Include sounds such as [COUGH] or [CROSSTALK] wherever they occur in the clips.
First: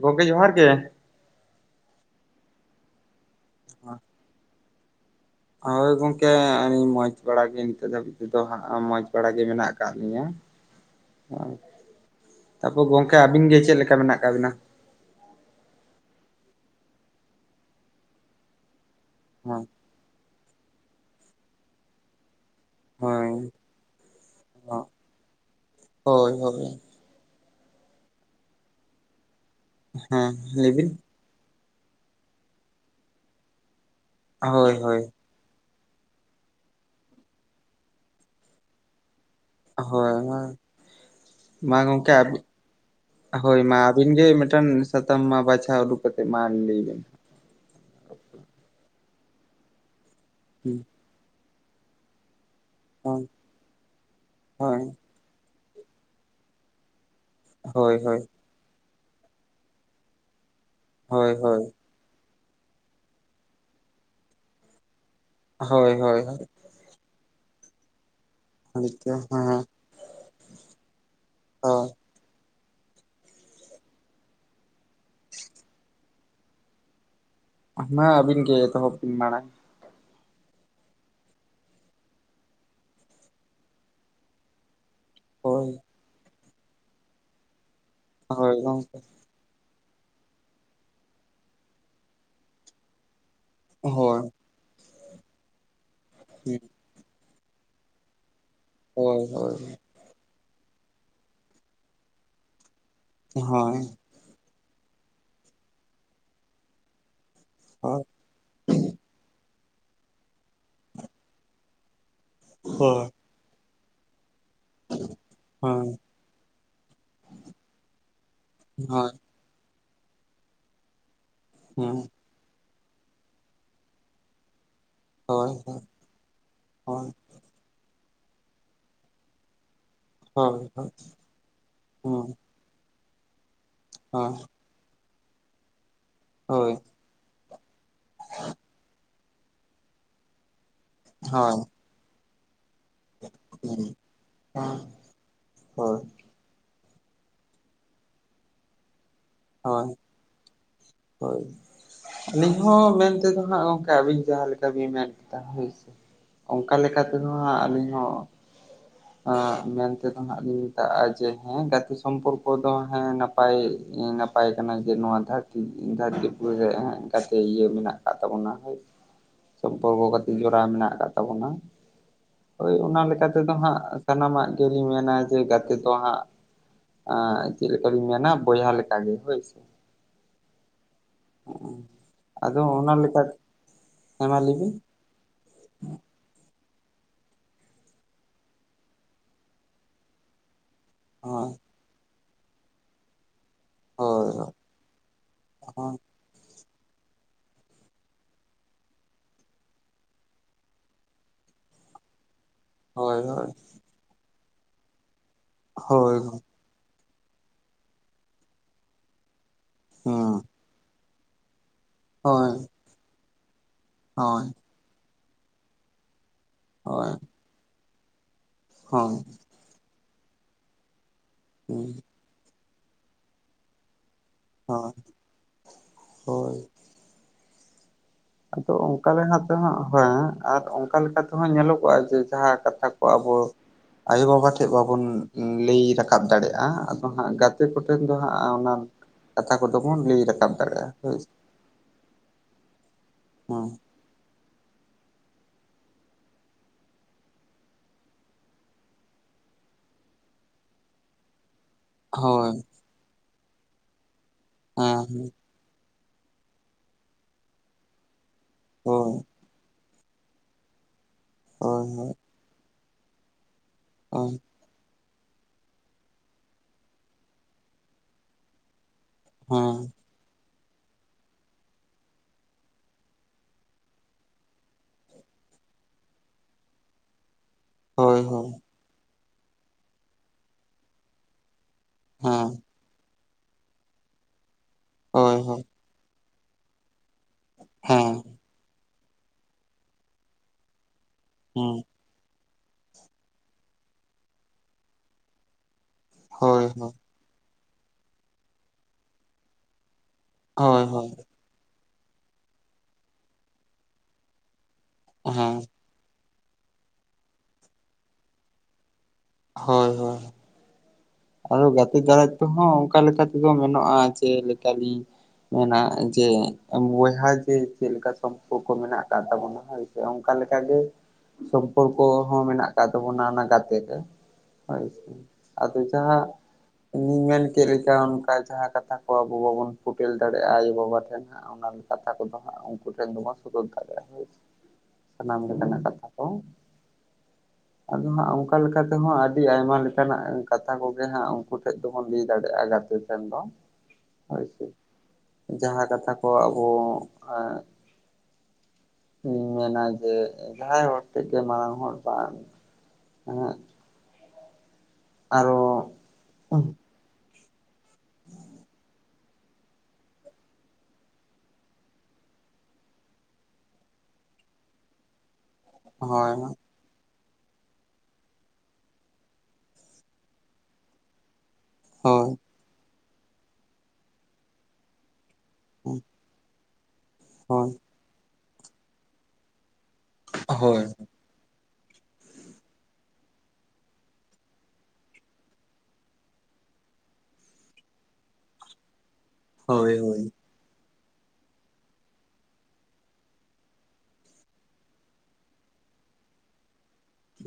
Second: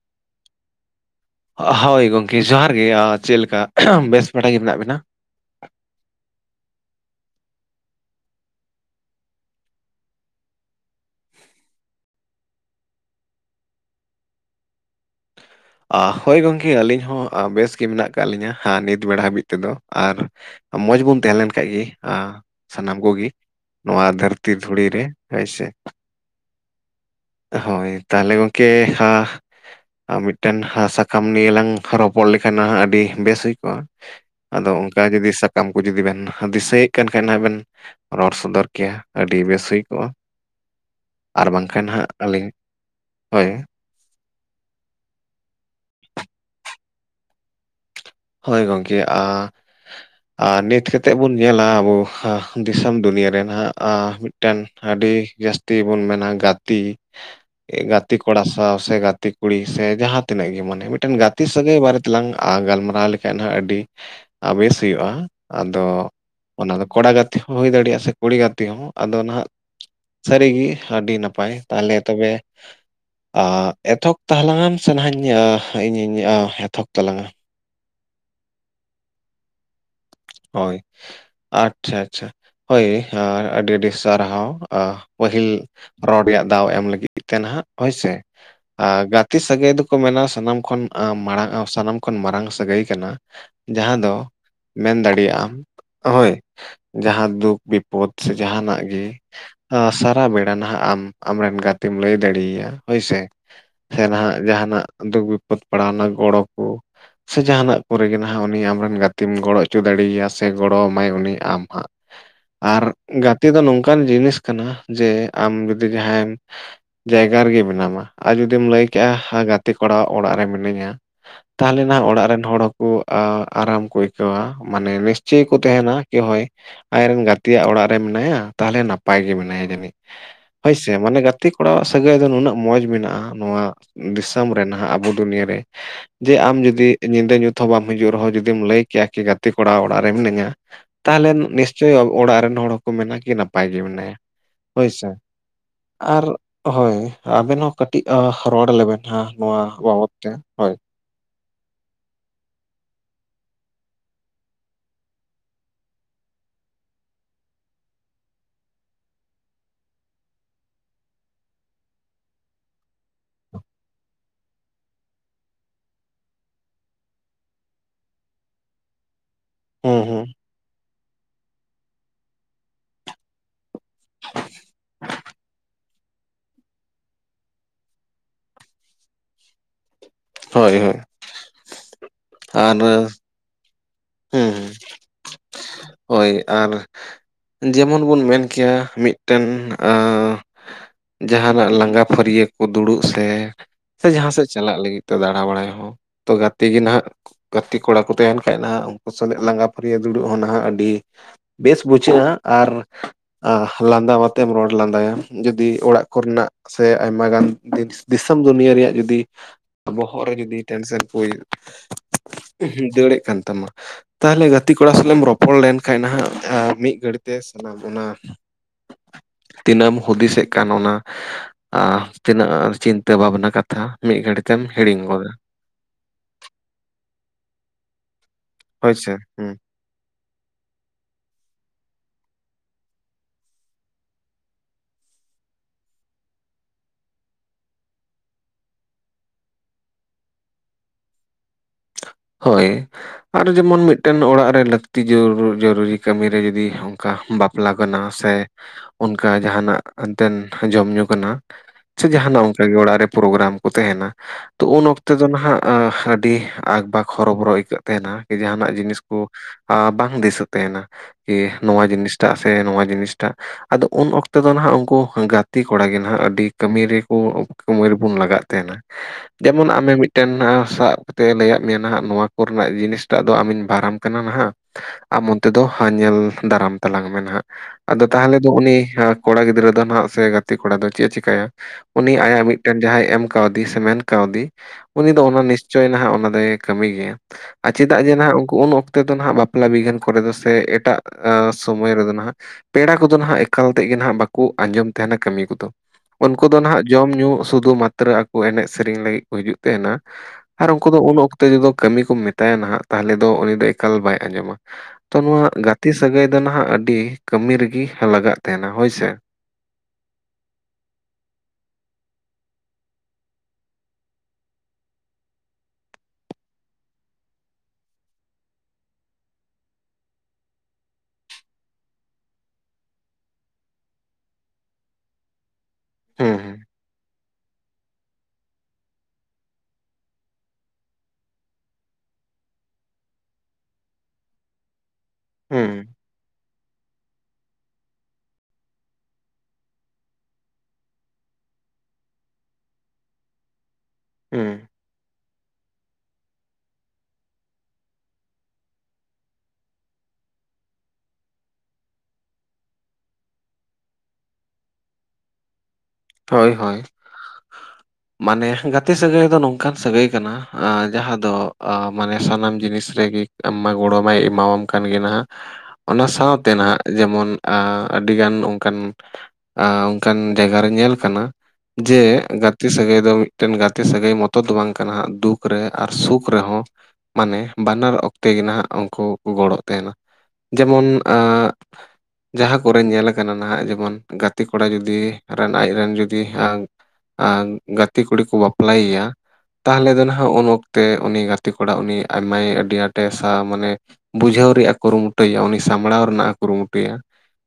ᱜᱚᱝᱠᱮ ᱡᱚᱦᱟᱨ ᱜᱮ ᱾ ᱦᱚᱭ ᱜᱚᱢᱠᱮ ᱡᱚᱦᱟᱨ ᱜᱮ ᱾ ᱪᱮᱫ ᱞᱮᱠᱟ ᱵᱮᱥ ᱵᱟᱲᱟ ᱜᱮ ᱢᱮᱱᱟᱜ ᱵᱮᱱᱟ? ᱦᱚᱭ ᱜᱚᱝᱠᱮ ᱟᱹᱞᱤᱧ ᱢᱚᱸᱡᱽ ᱵᱟᱲᱟ ᱜᱮ ᱱᱤᱛᱚᱜ ᱫᱷᱟᱹᱵᱤᱡ ᱛᱮᱫᱚ ᱦᱟᱸᱜ ᱢᱚᱸᱡᱽ ᱵᱟᱲᱟ ᱜᱮ ᱢᱮᱱᱟᱜ ᱟᱠᱟᱫ ᱞᱤᱧᱟ ᱾ ᱛᱟᱯᱚᱨ ᱜᱚᱝᱠᱮ ᱟᱵᱤᱱ ᱜᱮ ᱪᱮᱫ ᱞᱮᱠᱟ ᱢᱮᱱᱟᱜ ᱠᱟᱜ ᱵᱤᱱᱟ? ᱦᱚᱭ ᱜᱚᱝᱠᱮ ᱟᱹᱞᱤᱧ ᱦᱚᱸ ᱵᱮᱥ ᱜᱮ ᱢᱮᱱᱟᱜ ᱟᱠᱟᱫ ᱞᱤᱧᱟᱹ ᱦᱮ ᱱᱤᱛ ᱵᱮᱲᱟ ᱦᱟᱹᱵᱤᱡ ᱛᱮᱫᱚ ᱾ ᱟᱨ ᱢᱚᱡᱽ ᱵᱚᱱ ᱛᱟᱦᱮᱸ ᱞᱮᱱ ᱠᱷᱟᱡ ᱜᱮ ᱥᱟᱱᱟᱢ ᱠᱚᱜᱮ ᱦᱳᱭ ᱱᱚᱣᱟ ᱫᱷᱟᱹᱨᱛᱤ ᱦᱳᱭ ᱫᱷᱩᱲᱤ ᱨᱮ ᱦᱚᱭ ᱥᱮ ᱦᱳᱭ ᱦᱳᱭ ᱦᱚᱭ ᱛᱟᱦᱚᱞᱮ ᱜᱚᱝᱠᱮ ᱦᱟᱸ ᱦᱮᱸ ᱢᱤᱫᱴᱮᱱ ᱞᱟᱹᱭ ᱵᱤᱱ ᱥᱟᱠᱟᱢ ᱱᱤᱭᱮ ᱞᱟᱝ ᱨᱚᱯᱚᱲ ᱞᱮᱠᱷᱟᱱ ᱟᱹᱰᱤ ᱵᱮᱥ ᱦᱩᱭ ᱠᱚᱜᱼᱟ ᱾ ᱟᱫᱚ ᱦᱳᱭ ᱦᱳᱭ ᱚᱱᱠᱟ ᱡᱩᱫᱤ ᱥᱟ ᱥᱟᱠᱟᱢ ᱠᱚ ᱡᱩᱫᱤ ᱵᱮᱱ ᱫᱤᱥᱟᱹᱭᱮᱫ ᱠᱷᱟᱱ ᱵᱮᱱ ᱨᱚᱲ ᱥᱚᱫᱚᱨ ᱠᱮᱭᱟ ᱾ ᱟᱹᱰᱤ ᱵᱮᱥ ᱦᱩᱭ ᱠᱚᱜᱼᱟ ᱦᱳᱭ ᱾ ᱦᱳᱭ ᱢᱟ ᱜᱚᱝᱠᱮ ᱟᱹᱞᱤᱧ ᱦᱳᱭ ᱢᱟ ᱟᱹᱵᱤᱱ ᱜᱮ ᱢᱤᱫᱴᱟᱝ ᱥᱚᱛᱟᱢ ᱢᱟ ᱵᱟᱪᱷᱟᱣ ᱩᱰᱩᱠ ᱠᱟᱛᱮᱫ ᱢᱟ ᱞᱟᱹᱭ ᱵᱮᱱ? ᱦᱳᱭ ᱜᱚᱢᱠᱮ ᱟ ᱱᱤᱛ ᱠᱟᱛᱮᱫ ᱵᱩᱱ ᱧᱮᱞᱟ ᱟᱵᱚ ᱫᱤᱥᱚᱢ ᱦᱳᱭ ᱫᱩᱱᱤᱭᱟᱹ ᱨᱮᱱᱟᱜ ᱢᱤᱫᱴᱮᱱ ᱦᱳᱭ ᱟᱹᱰᱤ ᱡᱟᱹᱥᱛᱤ ᱵᱚᱱ ᱢᱮᱱᱟ ᱜᱟᱛᱤ ᱦᱳᱭ ᱜᱟᱛᱮ ᱦᱳᱭ ᱠᱚᱲᱟ ᱥᱟᱶ ᱥᱮ ᱜᱟᱛᱮ ᱠᱩᱲᱤ ᱥᱮ ᱡᱟᱦᱟᱸᱛᱤᱱᱟᱹᱜ ᱜᱮ ᱢᱟᱱᱮ ᱢᱤᱫᱴᱮᱱ ᱦᱳᱭ ᱜᱟᱛᱮ ᱦᱳᱭ ᱥᱟᱹᱜᱟᱹᱭ ᱵᱟᱨᱮᱛᱮ ᱛᱮᱞᱟᱝ ᱜᱟᱞᱢᱟᱨᱟᱣ ᱞᱮᱠᱷᱟᱱ ᱦᱟᱸᱜ ᱟᱹᱰᱤ ᱵᱮᱥ ᱦᱩᱭᱩᱜᱼᱟ, ᱟᱫᱚ ᱦᱳᱭ ᱦᱳᱭ ᱚᱱᱟ ᱫᱚ ᱠᱚᱲᱟ ᱜᱟᱛᱮ ᱦᱚᱸ ᱦᱩᱭ ᱫᱟᱲᱮᱭᱟᱜᱼᱟ ᱥᱮ ᱠᱩᱲᱤ ᱜᱟᱛᱮ ᱦᱚᱸ ᱦᱳᱭᱛᱚ ᱟᱫᱚ ᱱᱟᱦᱟᱜ ᱦᱮᱸ ᱥᱟᱹᱨᱤᱜᱮ ᱟᱹᱰᱤ ᱱᱟᱯᱟᱭ, ᱦᱳᱭ ᱛᱟᱦᱚᱞᱮ ᱛᱚᱵᱮ ᱮᱛᱷᱚᱠ ᱛᱞᱟᱝᱟᱢ ᱥᱮ ᱱᱟᱦᱟᱜ ᱤᱧᱤᱧ ᱮᱛᱷᱚᱠ ᱛᱟᱞᱟᱝᱟ? ᱦᱮᱸ ᱢᱟ ᱟᱹᱵᱤᱱ ᱜᱮ ᱮᱛᱚᱦᱚᱵ ᱵᱤᱱ ᱢᱟᱲᱟᱝ᱾ ᱦᱳᱭ ᱟᱪᱪᱷᱟ ᱟᱪᱪᱷᱟ ᱦᱳᱭ ᱟᱹᱰᱤ ᱟᱹᱰᱤ ᱥᱟᱨᱦᱟᱣ᱾ ᱯᱟᱹᱦᱤᱞ ᱦᱳᱭ ᱨᱚᱲ ᱨᱮᱭᱟᱜ ᱫᱟᱣ ᱮᱢ ᱞᱟᱹᱜᱤᱫ ᱛᱮ ᱱᱟᱦᱟᱜ ᱦᱳᱭᱥᱮ ᱦᱳᱭ ᱜᱚᱝᱠᱮ ᱜᱟᱛᱮ ᱡᱛᱤ ᱥᱟᱹᱜᱟᱹᱭ ᱫᱚᱠᱚ ᱢᱮᱱᱟ ᱥᱟᱱᱟᱢ ᱠᱷᱚᱱᱟᱝ ᱥᱟᱱᱟᱢ ᱠᱷᱚᱱ ᱢᱟᱨᱟᱝ ᱥᱟᱹᱜᱟᱹᱭ ᱠᱟᱱᱟ᱾ ᱡᱟᱦᱟᱸ ᱫᱚ ᱦᱳᱭ ᱢᱮᱱ ᱫᱟᱲᱮᱭᱟᱜ ᱟᱢ, ᱦᱳᱭ ᱡᱟᱦᱟᱸ ᱫᱩᱠ ᱵᱤᱯᱚᱫ ᱥᱮ ᱡᱟᱦᱱᱟ ᱜᱮ ᱦᱳᱭ ᱦᱳᱭ ᱥᱟᱨ ᱥᱟᱨᱟ ᱵᱮᱲᱟ ᱱᱟᱦᱟᱜ ᱟᱢ ᱟᱢᱨᱮᱱ ᱜᱟᱛᱮᱢ ᱞᱟᱹᱭ ᱫᱟᱲᱮᱭᱟᱭᱟ ᱦᱳᱭᱥᱮ ᱦᱳᱭ ᱥᱮ ᱱᱟᱦᱟᱜ ᱡᱟᱦᱟᱱᱟᱜ ᱫᱩᱠ ᱵᱤᱯᱚᱫ ᱯᱟᱲᱟᱣᱱᱟ ᱜᱚᱲᱚ ᱠᱚ ᱥᱮ ᱡᱟᱦᱟᱱᱟᱜ ᱠᱚᱨᱮ ᱜᱮ ᱱᱟᱦᱟᱜ ᱩᱱᱤ ᱟᱢᱨᱮᱱ ᱜᱟᱛᱮᱢ ᱜᱚᱲᱚ ᱪᱚ ᱪ ᱫᱟᱲᱮᱭᱟᱭ ᱥᱮ ᱜᱚᱲᱚ ᱟᱢᱟᱭ ᱩᱱᱤ ᱟᱢ ᱦᱟᱸᱜ ᱟᱨ ᱦᱳᱭ ᱜᱟᱛᱮ ᱫᱚ ᱱᱚᱝᱠᱟᱱ ᱡᱤᱱᱤᱥ ᱠᱟᱱᱟ ᱡᱮ ᱟᱢ ᱡᱩᱫᱤ ᱦᱳᱭ ᱡᱟᱦᱟᱸᱭᱮᱢ ᱡᱟᱭᱜᱟ ᱨᱮᱜᱮ ᱢᱮᱱᱟᱢᱟ ᱟᱨ ᱡᱩᱫᱤᱢ ᱞᱟᱹᱭ ᱠᱮᱜᱼᱟ ᱦᱳᱭ ᱦᱟ ᱜᱟᱛᱮ ᱜᱟᱛᱮ ᱠᱚᱲᱟᱣᱟᱜ ᱚᱲᱟᱜ ᱨᱮ ᱢᱤᱱᱟᱹᱧᱟ ᱛᱟᱦᱚᱞᱮ ᱱᱟ ᱦᱩᱸ ᱚᱲᱟᱜ ᱨᱮᱱ ᱦᱚᱲ ᱦᱚᱸᱠᱚ ᱟᱨᱟᱢ ᱠᱚ ᱟᱹᱭᱠᱟᱹᱣᱟ᱾ ᱢᱟᱱᱮ ᱱᱤᱥᱪᱚᱭ ᱦᱳᱭ ᱠᱚ ᱦᱳᱭ ᱛᱟᱦᱮᱸᱱᱟ ᱠᱤ ᱦᱩᱭ ᱟᱭ ᱦᱳᱭ ᱨᱮᱱ ᱜᱟᱛᱮ ᱜᱟᱛᱮᱭᱟᱜ ᱚᱲᱟᱜ ᱨᱮ ᱢᱮᱱᱟᱭᱟ ᱛᱟᱦᱚᱞᱮ ᱱᱟᱯᱟᱭ ᱜᱮ ᱢᱮᱱᱟᱭᱟ ᱡᱟᱹᱱᱤᱡ, ᱦᱳᱭ ᱦᱳᱭᱥᱮ ᱢᱟᱱᱮ ᱜᱟᱛᱮ ᱠᱚᱲᱟᱣᱟᱜ ᱥᱟᱹᱜᱟᱹᱭ ᱫᱚ ᱦᱩᱸ ᱱᱩᱱᱟᱹᱜ ᱢᱚᱸᱡᱽ ᱢᱮᱱᱟᱜᱼᱟ, ᱱᱚᱣᱟ ᱦᱳᱭ ᱫᱤᱥᱚᱢ ᱨᱮ ᱱᱟᱦᱟᱜ ᱟᱵᱚ ᱫᱩᱱᱤᱭᱟᱹ ᱨᱮ ᱟᱢ ᱦᱳᱭ ᱦᱳᱭ ᱡᱩᱫᱤ ᱧᱤᱫᱟᱹ ᱧᱩᱛ ᱦᱚᱸ ᱵᱟᱢ ᱦᱤᱡᱩᱜ ᱨᱮᱦᱚᱸ ᱡᱩᱫᱤᱢ ᱞᱟᱹᱭ ᱠᱮᱭᱟ ᱠᱤ ᱜᱟᱛᱮ ᱠᱚᱲᱟ ᱚᱲᱟᱜ ᱨᱮ ᱢᱤᱱᱟᱹᱧᱟ, ᱛᱟᱦᱚᱞᱮ ᱥᱮ ᱚᱲᱟᱜ ᱨᱮᱱ ᱦᱚᱲ ᱦᱚᱸᱠᱚ ᱢᱮᱱᱟ ᱠᱤ ᱱᱟᱯᱟᱭ ᱜᱮ ᱦᱩᱸ ᱢᱮᱱᱟᱭᱟ ᱦᱳᱭᱥᱮ, ᱦᱳᱭ ᱦᱳᱭ ᱟᱨ ᱦᱳᱭ ᱟᱵᱮᱱ ᱦᱚᱸ ᱠᱟᱹᱴᱤᱡ ᱨᱚᱲ ᱞᱮᱵᱮᱱ ᱦᱳᱜ ᱱᱚᱣᱟ ᱵᱟᱵᱚᱛ ᱛᱮ, ᱦᱳᱭ ᱦᱳᱭ ᱟᱹᱞᱤᱧ ᱦᱚᱸ ᱢᱮᱱᱛᱮᱫᱚ ᱦᱟᱸᱜ ᱜᱚᱝᱠᱮ ᱟᱹᱵᱤᱱ ᱡᱟᱦᱟᱸ ᱞᱮᱠᱟ ᱵᱤᱱ ᱢᱮᱱ ᱠᱮᱫᱟ ᱦᱳᱭ ᱥᱮ ᱚᱱᱠᱟ ᱞᱮᱠᱟ ᱞᱮᱠᱟ ᱛᱮᱦᱚᱸ ᱟᱹᱞᱤᱧ ᱦᱚᱸ ᱢᱮᱱᱛᱮᱫᱚ ᱦᱟᱸᱜ ᱞᱤᱧ ᱢᱮᱛᱟᱜᱼᱟ ᱡᱮ ᱦᱮᱸ ᱜᱟᱛᱮ ᱥᱚᱢᱯᱚᱨᱠᱚ ᱫᱚ ᱦᱮᱸ ᱱᱟᱯᱟᱭ ᱱᱟᱯᱟᱭ ᱱᱟᱯᱟᱭ ᱠᱟᱱᱟ ᱡᱮ ᱱᱚᱣᱟ ᱫᱷᱟᱹᱨᱛᱤ ᱫᱷᱟᱹᱨᱛᱤ ᱯᱩᱨᱤ ᱨᱮ ᱜᱟᱛᱮ ᱤᱭᱟᱹ ᱢᱮᱱᱟᱜ ᱠᱟᱜ ᱛᱟᱵᱚᱱᱟ ᱦᱳᱭ᱾ ᱦᱩᱸ ᱥᱚᱢᱯᱚᱨᱠᱚ ᱜᱟ ᱦᱩᱸ ᱠᱟᱛᱮᱜ ᱡᱚᱲᱟᱣ ᱢᱮᱱᱟᱜ ᱟᱠᱟᱫ ᱛᱟᱵᱚᱱᱟ ᱦᱳᱭ ᱚᱱᱟ ᱞᱮᱠᱟᱛᱮᱫᱚ ᱦᱟᱸᱜ ᱥᱟᱱᱟᱢᱟᱜ ᱜᱮᱞᱤᱧ ᱢᱮᱱᱟ ᱡᱮ ᱜᱟᱛᱮ ᱟᱫᱚ ᱦᱟᱸᱜ ᱪᱮᱫ ᱞᱮᱠᱟ ᱵᱤᱱ ᱢᱮᱱᱟ ᱵᱚᱭᱦᱟ ᱞᱮᱠᱟᱜᱮ ᱦᱳᱭ ᱥᱮ, ᱦᱳᱭ ᱦᱳᱭ ᱟᱫᱚ ᱚᱱᱟ ᱞᱮᱠᱟ ᱢᱟ ᱞᱟᱹᱭ ᱵᱤᱱ ᱦᱮᱸ ᱦᱳᱭ ᱟᱨ ᱡᱮᱢᱚᱱ ᱵᱚᱱ ᱢᱮᱱ ᱠᱮᱭᱟ ᱢᱤᱫᱴᱮᱱ ᱟᱻ ᱦᱳᱭ ᱡᱟᱦᱟᱱᱟᱜ ᱞᱟᱸᱜᱟ ᱯᱷᱟᱹᱨᱤᱭᱟᱹᱟᱹ ᱠᱚ ᱫᱩᱲᱩᱵ ᱥᱮ ᱥᱮ ᱦᱳᱭ ᱡᱟᱦᱟᱸ ᱥᱮᱫ ᱪᱟᱞᱟᱜ ᱞᱟᱹᱜᱤᱫ ᱛᱮ ᱫᱟᱬᱟ ᱵᱟᱲᱟᱭ ᱦᱚᱸ, ᱛᱚ ᱜᱟᱛᱮ ᱜᱮ ᱱᱟᱦᱟᱜ ᱜᱟᱛᱮ ᱠᱚᱲᱟ ᱠᱚ ᱛᱟᱦᱮᱱ ᱠᱷᱟᱡ ᱱᱟ ᱥᱟᱞᱮ ᱞᱟᱸᱜᱟ ᱯᱷᱟᱹᱨᱭᱟᱹ ᱫᱩᱲᱩᱵ ᱦᱚᱸ ᱱᱟᱦᱟᱜ ᱟᱹᱰᱤ ᱵᱮᱥ ᱵᱩᱡᱷᱟᱹᱜᱼᱟ ᱾ ᱟᱨ ᱦᱳᱭ ᱦᱳᱭ᱾ ᱞᱟᱸᱫᱟ ᱟᱛᱮᱢ ᱨᱚᱲ ᱞᱟᱸᱫᱟᱭᱟ ᱡᱩᱫᱤ ᱚᱲᱟᱜ ᱦᱳᱭ ᱠᱚᱨᱮᱱᱟᱜ ᱥᱮ ᱟᱭᱢᱟᱜᱟᱱ ᱫᱤᱥᱚᱢ ᱫᱩᱱᱤᱭᱟᱹ ᱨᱮᱭᱟᱜ ᱡᱩᱫᱤ ᱵᱚᱦᱚᱜ ᱦᱩᱸ ᱨᱮ ᱡᱩᱫᱤ ᱴᱮᱱᱥᱚᱱ ᱠᱚ [UNINTELLIGIBLE] ᱦᱳᱭ ᱫᱟᱹᱲᱮᱜ ᱠᱟᱱ ᱛᱟᱢᱟ, ᱦᱳᱭ ᱛᱟᱦᱚᱞᱮ ᱜᱟᱛᱮ ᱠᱚᱲᱟ ᱥᱟᱞᱟᱜ ᱮᱢ ᱨᱚᱯᱚᱲ ᱞᱮᱱᱠᱷᱟᱱᱡ ᱱᱟᱦᱜ ᱢᱤᱫ ᱜᱷᱟᱹᱲᱤᱛᱮ ᱥᱟᱱᱟ ᱵᱚᱱᱟ ᱾ ᱦᱚᱸᱼᱼ ᱛᱤᱱᱟᱹᱢ ᱦᱩᱫᱤᱥᱮᱫ ᱠᱟᱱ ᱚᱱᱟ ᱦᱩᱸ ᱟᱸᱻ ᱛᱤᱱᱟᱹᱜ ᱪᱤᱱᱛᱟᱹ ᱵᱷᱟᱵᱽᱱᱟ ᱠᱟᱛᱷᱟ! ᱢᱤᱫ ᱜᱷᱟᱹᱲᱤᱡᱼᱼ [UNINTELLIGIBLE] ᱦᱮᱸ ᱦᱳᱭ᱾ ᱟᱫᱚ ᱦᱳᱭ ᱚᱱᱠᱟ ᱥᱮ ᱜᱮ ᱦᱩᱸ [INAUDIBLE] ᱦᱮᱸ ᱟᱨ ᱚᱝᱼᱼ ᱚᱠᱟ ᱞᱮᱠᱟ ᱛᱮᱦᱚᱸ ᱧᱮᱞᱚᱜᱚᱜ-ᱟ ᱡᱮ ᱡᱟᱦᱟᱸ ᱠᱟᱛᱷᱟ ᱠᱚ ᱟᱵᱚᱼᱼ ᱟᱭᱳᱼᱵᱟᱵᱟ ᱴᱷᱮᱡ ᱵᱟᱵᱚᱱ ᱞᱟᱹᱭ ᱨᱟᱠᱟᱵ ᱫᱟᱲᱮᱭᱟᱜ-ᱟ ᱟᱫᱚ ᱦᱟᱸᱜ ᱜᱟᱛᱮ ᱠᱚᱴᱷᱮᱱ ᱫᱚ ᱦᱟᱸᱜ ᱚᱱᱟᱼᱼ ᱠᱟᱛᱷᱟ ᱠᱚᱫᱚᱵᱚᱱ ᱞᱟᱹᱭ ᱨᱟᱠᱟᱵ ᱫᱟᱲᱮᱭᱟᱜ-ᱟ᱾ᱦᱳᱭᱼᱼ ᱦᱳᱭ ᱟᱨᱚ ᱦᱮᱸ ᱡᱮᱢᱚᱱ ᱢᱤᱫᱼᱼ ᱢᱤᱫᱴᱮᱱ ᱚᱲᱟᱜ ᱨᱮ ᱞᱟᱹᱠᱛᱤ [INAUDIBLE] ᱡᱚᱨᱩᱨᱤ ᱠᱟᱹᱢᱤᱤᱨᱮ ᱡᱩᱫᱤ ᱚᱱᱠᱟ ᱵᱟᱯᱞᱟ ᱠᱟᱱᱟ ᱥᱮᱼᱼ ᱚᱱᱠᱟ ᱡᱟᱦᱟᱸᱱᱟᱜ ᱮᱱᱛᱮᱱ ᱡᱚᱢ ᱧᱩ ᱠᱟᱱᱟᱼᱼ ᱪᱮ ᱡᱟᱦᱟᱸᱱᱟᱜ ᱦᱳᱭ ᱚᱱᱠᱟᱜᱮ ᱚᱲᱟᱜ ᱨᱮ ᱯᱨᱳᱜᱨᱟᱢ ᱠᱚ ᱛᱟᱦᱮᱸᱱᱟ, ᱛᱚ ᱩᱱ ᱚᱠᱛᱮ ᱫᱚ ᱦᱮᱸ ᱱᱷᱟᱜᱼᱼ ᱟᱸ ᱟᱹᱰᱤ ᱟᱠ ᱵᱟᱠᱷ ᱦᱚᱨᱚᱵᱚᱨᱚ ᱟᱹᱭᱠᱟᱹᱜᱼᱼ ᱛᱟᱦᱮᱱᱟ ᱠᱤ ᱡᱟᱦᱱᱟᱜ ᱡᱤᱱᱤᱥ ᱠᱚ ᱦᱳᱭ ᱵᱟᱝ ᱫᱤᱥᱟᱹ ᱛᱟᱦᱮᱸᱱᱟ᱾ ᱠᱤ ᱱᱚᱣᱟ ᱡᱤᱱᱤᱥᱴᱟᱜ ᱥᱮ ᱱᱚᱣᱟ ᱡᱤᱱᱤᱥᱴᱟᱜ ᱟᱫᱚ ᱩᱱ ᱚᱠᱛᱮ ᱫᱚ ᱱᱷᱟᱜ ᱩᱱᱠᱩᱼᱼ ᱜᱟᱛᱮ ᱠᱚᱲᱟ ᱜᱮ ᱱᱷᱟᱜ ᱟᱹᱰᱤ ᱠᱟᱹᱢᱤ ᱨᱮᱠᱚ ᱠᱟᱹᱢᱟᱹᱭ ᱨᱮᱵᱚᱱ ᱞᱟᱜᱟᱜ ᱛᱟᱦᱮᱸᱱᱟ ᱡᱮᱢᱚᱱ ᱟᱢᱮᱼᱼ ᱢᱤᱫᱴᱮᱱ ᱥᱟᱵ ᱠᱟᱛᱮ ᱮ ᱞᱟᱹᱭᱟᱫ ᱢᱮᱭᱟ ᱱᱷᱟᱜ ᱱᱚᱣᱟ ᱠᱚᱨᱮᱱᱟᱜ ᱡᱤᱱᱤᱥᱴᱟᱜ ᱫᱚ ᱟᱢᱤᱧ ᱵᱟᱨᱟᱢ ᱠᱟᱱᱟ ᱱᱷᱟᱜ ᱼᱼ ᱟᱢ ᱚᱱᱛᱮᱫᱚ ᱧᱮᱞ ᱫᱟᱨᱟᱢ ᱛᱟᱞᱟᱝ ᱢᱮ ᱱᱷᱟᱜ᱾ ᱟᱫᱚ ᱦᱳᱭ ᱛᱟᱦᱚᱞᱮ ᱫᱚ ᱦᱳᱭ ᱩᱱᱤ ᱠᱚᱲᱟ ᱜᱤᱫᱽᱨᱟᱹ ᱫᱚ ᱱᱷᱟᱜ ᱥᱮ ᱜᱟᱛᱮ ᱠᱚᱲᱟ ᱫᱚ ᱪᱮᱫ ᱮ ᱪᱮᱠᱟᱭᱟ? ᱩᱱᱤ ᱟᱭᱟᱜ ᱦᱮᱸ ᱢᱤᱫᱴᱮᱱ ᱡᱟᱦᱟᱸᱭ ᱮᱢ ᱠᱟᱣᱫᱮ ᱥᱮ ᱢᱮᱱ ᱠᱟᱣᱫᱤ ᱩᱱᱤ ᱫᱚ ᱦᱳᱭ ᱚᱱᱟ ᱦᱳᱭ ᱱᱤᱥᱼᱼ ᱪᱚᱭᱮᱱᱟ ᱦᱟᱸᱜ ᱚᱱᱟ ᱫᱚᱭ ᱠᱟᱹᱢᱤ ᱜᱮᱭᱟ ᱟᱨ ᱪᱮᱫᱟᱜ ᱡᱮ ᱦᱮᱸ ᱱᱷᱟᱜ ᱤᱱᱠᱩ ᱩᱱ ᱩᱠᱛᱼᱼ ᱛᱮᱫᱚ ᱱᱷᱟᱜ ᱵᱟᱯᱞᱟ ᱵᱤᱜᱽᱜᱟᱱ ᱠᱚᱨᱮ ᱫᱚ ᱥᱮ ᱮᱴᱟᱜ ᱥᱚᱢᱚᱭ ᱨᱮᱫᱚ ᱱᱷᱟᱜᱼᱼ ᱯᱮᱲᱟ ᱠᱚᱫᱚ ᱦᱟᱸᱜ ᱮᱠᱟᱞ ᱛᱮᱜ ᱜᱮ ᱱᱷᱟᱜ ᱵᱟᱠᱚ ᱟᱸᱡᱚᱢ ᱛᱟᱦᱮᱸᱱᱟ ᱠᱟᱹᱢᱤ ᱠᱚᱫᱚ᱾ ᱩᱱᱠᱩ ᱫᱚ ᱦᱳᱭ ᱱᱷᱟᱜ ᱦᱳᱭ ᱡᱚᱢ ᱧᱩ ᱥᱩᱫᱷᱩ ᱢᱟᱛᱨᱚ ᱟᱠᱚ ᱮᱱᱮᱡ ᱥᱮᱨᱮᱧ ᱞᱟᱹᱜᱤᱫᱼᱼ ᱠᱚ ᱦᱩᱡᱩᱜ ᱛᱟᱦᱮᱸᱱᱟ ᱦᱮᱸ ᱦᱮᱸ ᱦᱳᱭ ᱦᱳᱭ ᱟᱨ ᱦᱳᱭ ᱩᱱᱠᱩ ᱫᱚ ᱦᱳᱭ ᱩᱱ ᱚᱠᱼᱼ ᱚᱠᱛᱚ ᱡᱚᱛᱚ ᱠᱟᱹᱢᱤ ᱠᱚ ᱢᱮᱛᱟᱭᱟ ᱱᱷᱟᱜ ᱛᱟᱦᱚᱞᱮ ᱫᱚ ᱩᱱᱤ ᱫᱚ ᱮᱠᱟᱞ ᱵᱟᱭ ᱟᱸᱡᱚᱢᱟ᱾ ᱛᱚ ᱱᱚᱣᱟ ᱦᱮᱸ ᱜᱟᱛᱮᱼᱼ ᱛᱤ ᱥᱟᱹᱜᱟᱹᱭ ᱫᱚ ᱱᱷᱟᱜ ᱟᱹᱰᱤ ᱠᱟᱹᱢᱤ ᱨᱤᱜᱤ ᱞᱟᱜᱟᱜ ᱛᱟᱦᱮᱸᱱᱟ ᱦᱳᱭ ᱥᱮ᱾ ᱦᱚᱭ ᱦᱚᱭ ᱟᱫᱚ ᱜᱟᱛᱮ ᱛᱟᱞᱟ ᱛᱮᱦᱚᱸ ᱚᱱᱠᱟ ᱞᱮᱠᱟ ᱛᱮᱫᱚ ᱢᱮᱱᱟᱜ-ᱟ, ᱡᱮ ᱞᱮᱠᱟ ᱞᱤᱧᱼᱼ ᱢᱮᱱᱟ ᱡᱮ ᱚ ᱵᱚᱭᱦᱟ ᱡᱮ ᱪᱮᱫᱠᱟ ᱥᱚᱢᱯᱚᱨᱠᱚ ᱢᱮᱱᱟᱜ ᱟᱠᱟᱫ ᱛᱟᱵᱚᱱᱟ? ᱦᱚᱭᱼᱼ ᱥᱮ ᱚᱱᱠᱟ ᱞᱮᱠᱟᱜᱮ ᱥᱚᱢᱯᱚᱨᱠᱚ ᱦᱚᱸ ᱢᱮᱱᱟᱜ ᱟᱠᱟᱫ ᱛᱟᱵᱚᱱᱟ ᱚᱱᱟ ᱜᱟᱛᱮ ᱜᱮ, ᱦᱳᱭ ᱥᱮ ᱟᱫᱚ ᱡᱟᱦᱟᱸ ᱦᱩᱸ ᱦᱩᱸ ᱤᱧᱤᱧ ᱧᱮᱞᱼᱼ ᱪᱮᱫ ᱞᱮᱠᱟ ᱚᱱᱠᱟ ᱡᱟᱦᱟᱸ ᱠᱟᱛᱷᱟ ᱠᱚ ᱟᱵᱚ ᱵᱟᱵᱚᱱ ᱯᱷᱚᱴᱮᱞ ᱫᱟᱲᱮᱭᱟᱜ-ᱟ ᱟᱭᱳᱼᱵᱟᱵᱟ ᱴᱷᱮᱱ ᱦᱟᱸᱜᱼᱼ ᱚᱱᱟᱱ ᱠᱟᱛᱷᱟ ᱠᱚᱫᱚ ᱦᱟᱸᱜ ᱩᱱᱠᱩ ᱴᱷᱮᱱ ᱫᱚ ᱵᱚᱱ ᱥᱚᱫᱚᱨ ᱫᱟᱲᱮᱭᱟᱜ-ᱟ, ᱦᱮᱸ ᱥᱮᱼᱼ ᱥᱟᱱᱟᱢ ᱞᱮᱠᱟᱱᱟᱜ ᱦᱩᱸ ᱠᱟᱛᱷᱟ ᱠᱚᱼᱼ ᱟᱫᱚ ᱦᱟᱸᱜ ᱚᱱᱠᱟ ᱞᱮᱠᱟ ᱛᱮᱦᱚᱸ ᱟᱹᱰᱤ ᱟᱭᱢᱟ ᱞᱮᱠᱟᱱᱟᱜᱼᱼ ᱠᱟᱛᱷᱟ ᱠᱚᱜᱮ ᱦᱟᱸᱜ ᱩᱱᱠᱩ ᱴᱷᱮᱡ ᱫᱚᱵᱚᱱ ᱞᱟᱹᱭ ᱫᱟᱲᱮᱭᱟᱜ-ᱟ ᱜᱟᱛᱮ ᱴᱷᱮᱱ ᱫᱚ, ᱦᱩᱸ ᱦᱳᱭᱥᱮ ᱡᱟᱦᱟᱸ ᱠᱟᱛᱷᱟ ᱠᱚ ᱟᱵᱚ ᱮᱸ ᱤᱧ ᱢᱮᱱᱟ ᱡᱮ ᱡᱟᱦᱟᱸᱭ ᱦᱚᱲ ᱛᱷᱮᱡᱜᱮ ᱢᱟᱨᱟᱝ ᱦᱚᱲ ᱵᱟᱝ, ᱮᱸᱦᱮᱜᱼᱼ ᱟᱨᱚᱼᱼ ᱦᱳᱭᱼᱦᱳᱭ [INAUDIBLE] ᱢᱟᱱᱮ ᱜᱟᱛᱮ ᱥᱟᱹᱜᱟᱹᱭ ᱫᱚ ᱱᱚᱝᱠᱟᱱ ᱥᱟᱹᱜᱟᱹᱭ ᱠᱟᱱᱟ ᱡᱟᱦᱟᱸ ᱫᱚ ᱢᱟᱱᱮ ᱥᱟᱱᱟᱢ ᱡᱤᱱᱤᱥ ᱨᱮᱜᱮᱼᱼ ᱟᱢ ᱢᱟ ᱜᱚᱲᱚ ᱢᱟᱭ ᱮᱢᱟᱣᱟᱢ ᱠᱟᱱ ᱜᱮ ᱱᱷᱟᱼᱼ [UNINTELLIGIBLE] ᱚᱱᱟ ᱥᱟᱸᱣᱛᱮ ᱱᱷᱟᱜ ᱡᱮᱢᱚᱱᱼᱼ ᱟᱸ ᱟᱹᱰᱤᱜᱟᱱ ᱚᱱᱠᱟᱱ ᱟᱸ ᱚᱱᱠᱟᱱ ᱡᱟᱭᱜᱟ ᱨᱮ ᱧᱮᱞ ᱠᱟᱱᱟ, ᱡᱮ ᱦᱳᱭ ᱜᱟᱛᱮ ᱥᱟᱹᱜᱟᱹᱭ ᱫᱚ ᱢᱤᱫᱴᱮᱱ ᱜᱟᱛᱮ ᱥᱟᱹᱜᱟᱹᱭ ᱢᱚᱛᱚ ᱫᱚ ᱵᱟᱝ ᱠᱟᱱᱟ, ᱫᱩᱠᱼᱼ ᱨᱮ ᱟᱨ ᱦᱳᱭ ᱥᱩᱠ ᱨᱮᱦᱚᱸ ᱢᱟᱱᱮ ᱦᱳᱭ ᱵᱟᱱᱟᱨ ᱚᱠᱛᱮ ᱜᱮ ᱱᱷᱟᱜ ᱩᱱᱠᱩ ᱠᱚ ᱜᱚᱲᱚᱜ ᱛᱟᱦᱮᱸᱱᱟ᱾ ᱦᱳᱭ ᱡᱮᱢᱚᱱ ᱟᱸ ᱻ ᱡᱟᱦᱟᱸ ᱠᱚᱨᱮ ᱧᱮᱞᱟᱠᱟᱱᱟ ᱱᱟᱦᱟᱜ ᱡᱮᱢᱚᱱ ᱜᱟᱛᱮ ᱠᱚᱲᱟ ᱡᱩᱫᱤ ᱨᱟᱱ ᱟᱭ ᱨᱮᱱ ᱡᱩᱫᱤ ᱦᱟᱸᱜ ᱜᱟᱛᱮ ᱠᱩᱲᱤ ᱠᱚ ᱵᱟᱯᱞᱟᱭᱮᱭᱟ ᱛᱟᱦᱚᱞᱮ ᱫᱚ ᱱᱟᱦᱟᱜ ᱦᱳᱭ ᱩᱱ ᱚᱠᱛᱚ ᱛᱮ ᱩᱱᱤ ᱜᱟᱛᱮ ᱠᱚᱲᱟ ᱩᱱᱤ ᱟᱭᱢᱟᱭ ᱟᱹᱰᱤ ᱟᱸᱴ ᱮ ᱥᱟ ᱢᱟᱱᱮ ᱵᱩᱡᱷᱟᱹᱣ ᱨᱮᱭᱟᱜ ᱠᱩᱨᱩ ᱢᱩᱴᱩᱭᱟ ᱩᱱᱤ ᱥᱟᱢᱵᱽᱲᱟᱣ ᱨᱮᱱᱟᱜ ᱠᱩᱨᱩᱢᱩᱴᱩᱭᱟ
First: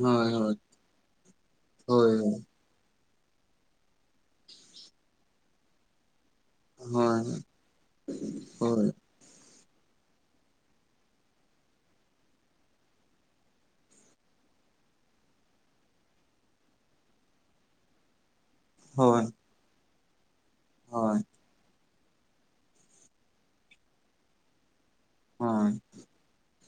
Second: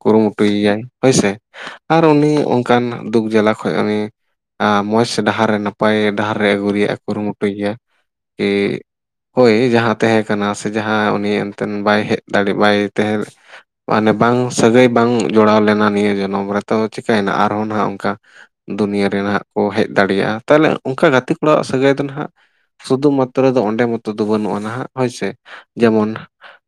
ᱠᱩᱨᱩ ᱦᱳᱭ ᱢᱩᱴᱩᱭᱮᱟᱭ ᱦᱳᱭ ᱥᱮ ᱦᱳᱭ ᱟᱨ ᱩᱱᱤ ᱦᱳᱭ ᱚᱱᱠᱟᱱᱟᱜ ᱫᱩᱠ ᱡᱟᱞᱟ ᱠᱷᱚᱱ ᱩᱱᱤ ᱢᱚᱸᱡᱽ ᱥᱮ ᱰᱟᱦᱟᱨ ᱮ ᱱᱟᱯᱟᱭ ᱱᱟᱯᱟᱭ ᱰᱟᱦᱟᱨ ᱨᱮ ᱟᱹᱜᱩ ᱨᱮᱭᱟᱜ ᱮ ᱠᱩᱨᱩ ᱦᱳᱭ ᱢᱩᱴᱩᱭ ᱜᱮᱭᱟ ᱦᱳᱭ ᱦᱳᱭ ᱦᱳᱭ ᱡᱟᱦᱟᱸ ᱛᱟᱦᱮ ᱠᱟᱱᱟ ᱥᱮ ᱡᱟᱦᱟᱸ ᱩᱱᱤ ᱮᱱᱛᱮᱫ ᱵᱟᱭ ᱦᱮᱡ ᱫᱟᱲᱮᱜ ᱵᱟᱭ ᱛᱟᱦᱮ ᱢᱟᱱᱮ ᱵᱟᱝ ᱥᱟᱹᱜᱟᱹᱭ ᱵᱟᱝ ᱡᱚᱲᱟᱣ ᱞᱮᱱᱟ᱾ ᱱᱤᱭᱟᱹ ᱡᱚᱱᱚᱢ ᱨᱮ ᱛᱚ ᱪᱤᱠᱟᱹᱭ ᱱᱟ ᱟᱨᱦᱚᱸ ᱱᱟᱦᱟᱜ ᱫᱩᱱᱭᱟᱹ ᱦᱳᱭ ᱨᱮᱱᱟᱜ ᱠᱚ ᱦᱮᱡ ᱫᱟᱲᱮᱭᱟᱜ-ᱟ᱾ ᱛᱟᱦᱚᱞᱮ ᱚᱱᱠᱟ ᱜᱟᱛᱮ ᱠᱚ ᱚᱲᱟᱜ ᱥᱟᱹᱜᱟᱹᱭ ᱫᱚ ᱱᱟᱦᱟᱜ ᱥᱩᱫᱷᱩ ᱢᱟᱛᱨᱚ ᱫᱚ ᱚᱸᱰᱮ ᱢᱚᱛᱚ ᱫᱚ ᱵᱟᱹᱱᱩᱜ-ᱟ᱾ ᱱᱟᱦᱟᱜ ᱦᱳᱭ ᱥᱮ ᱦᱳᱭ ᱡᱮᱢᱚᱱ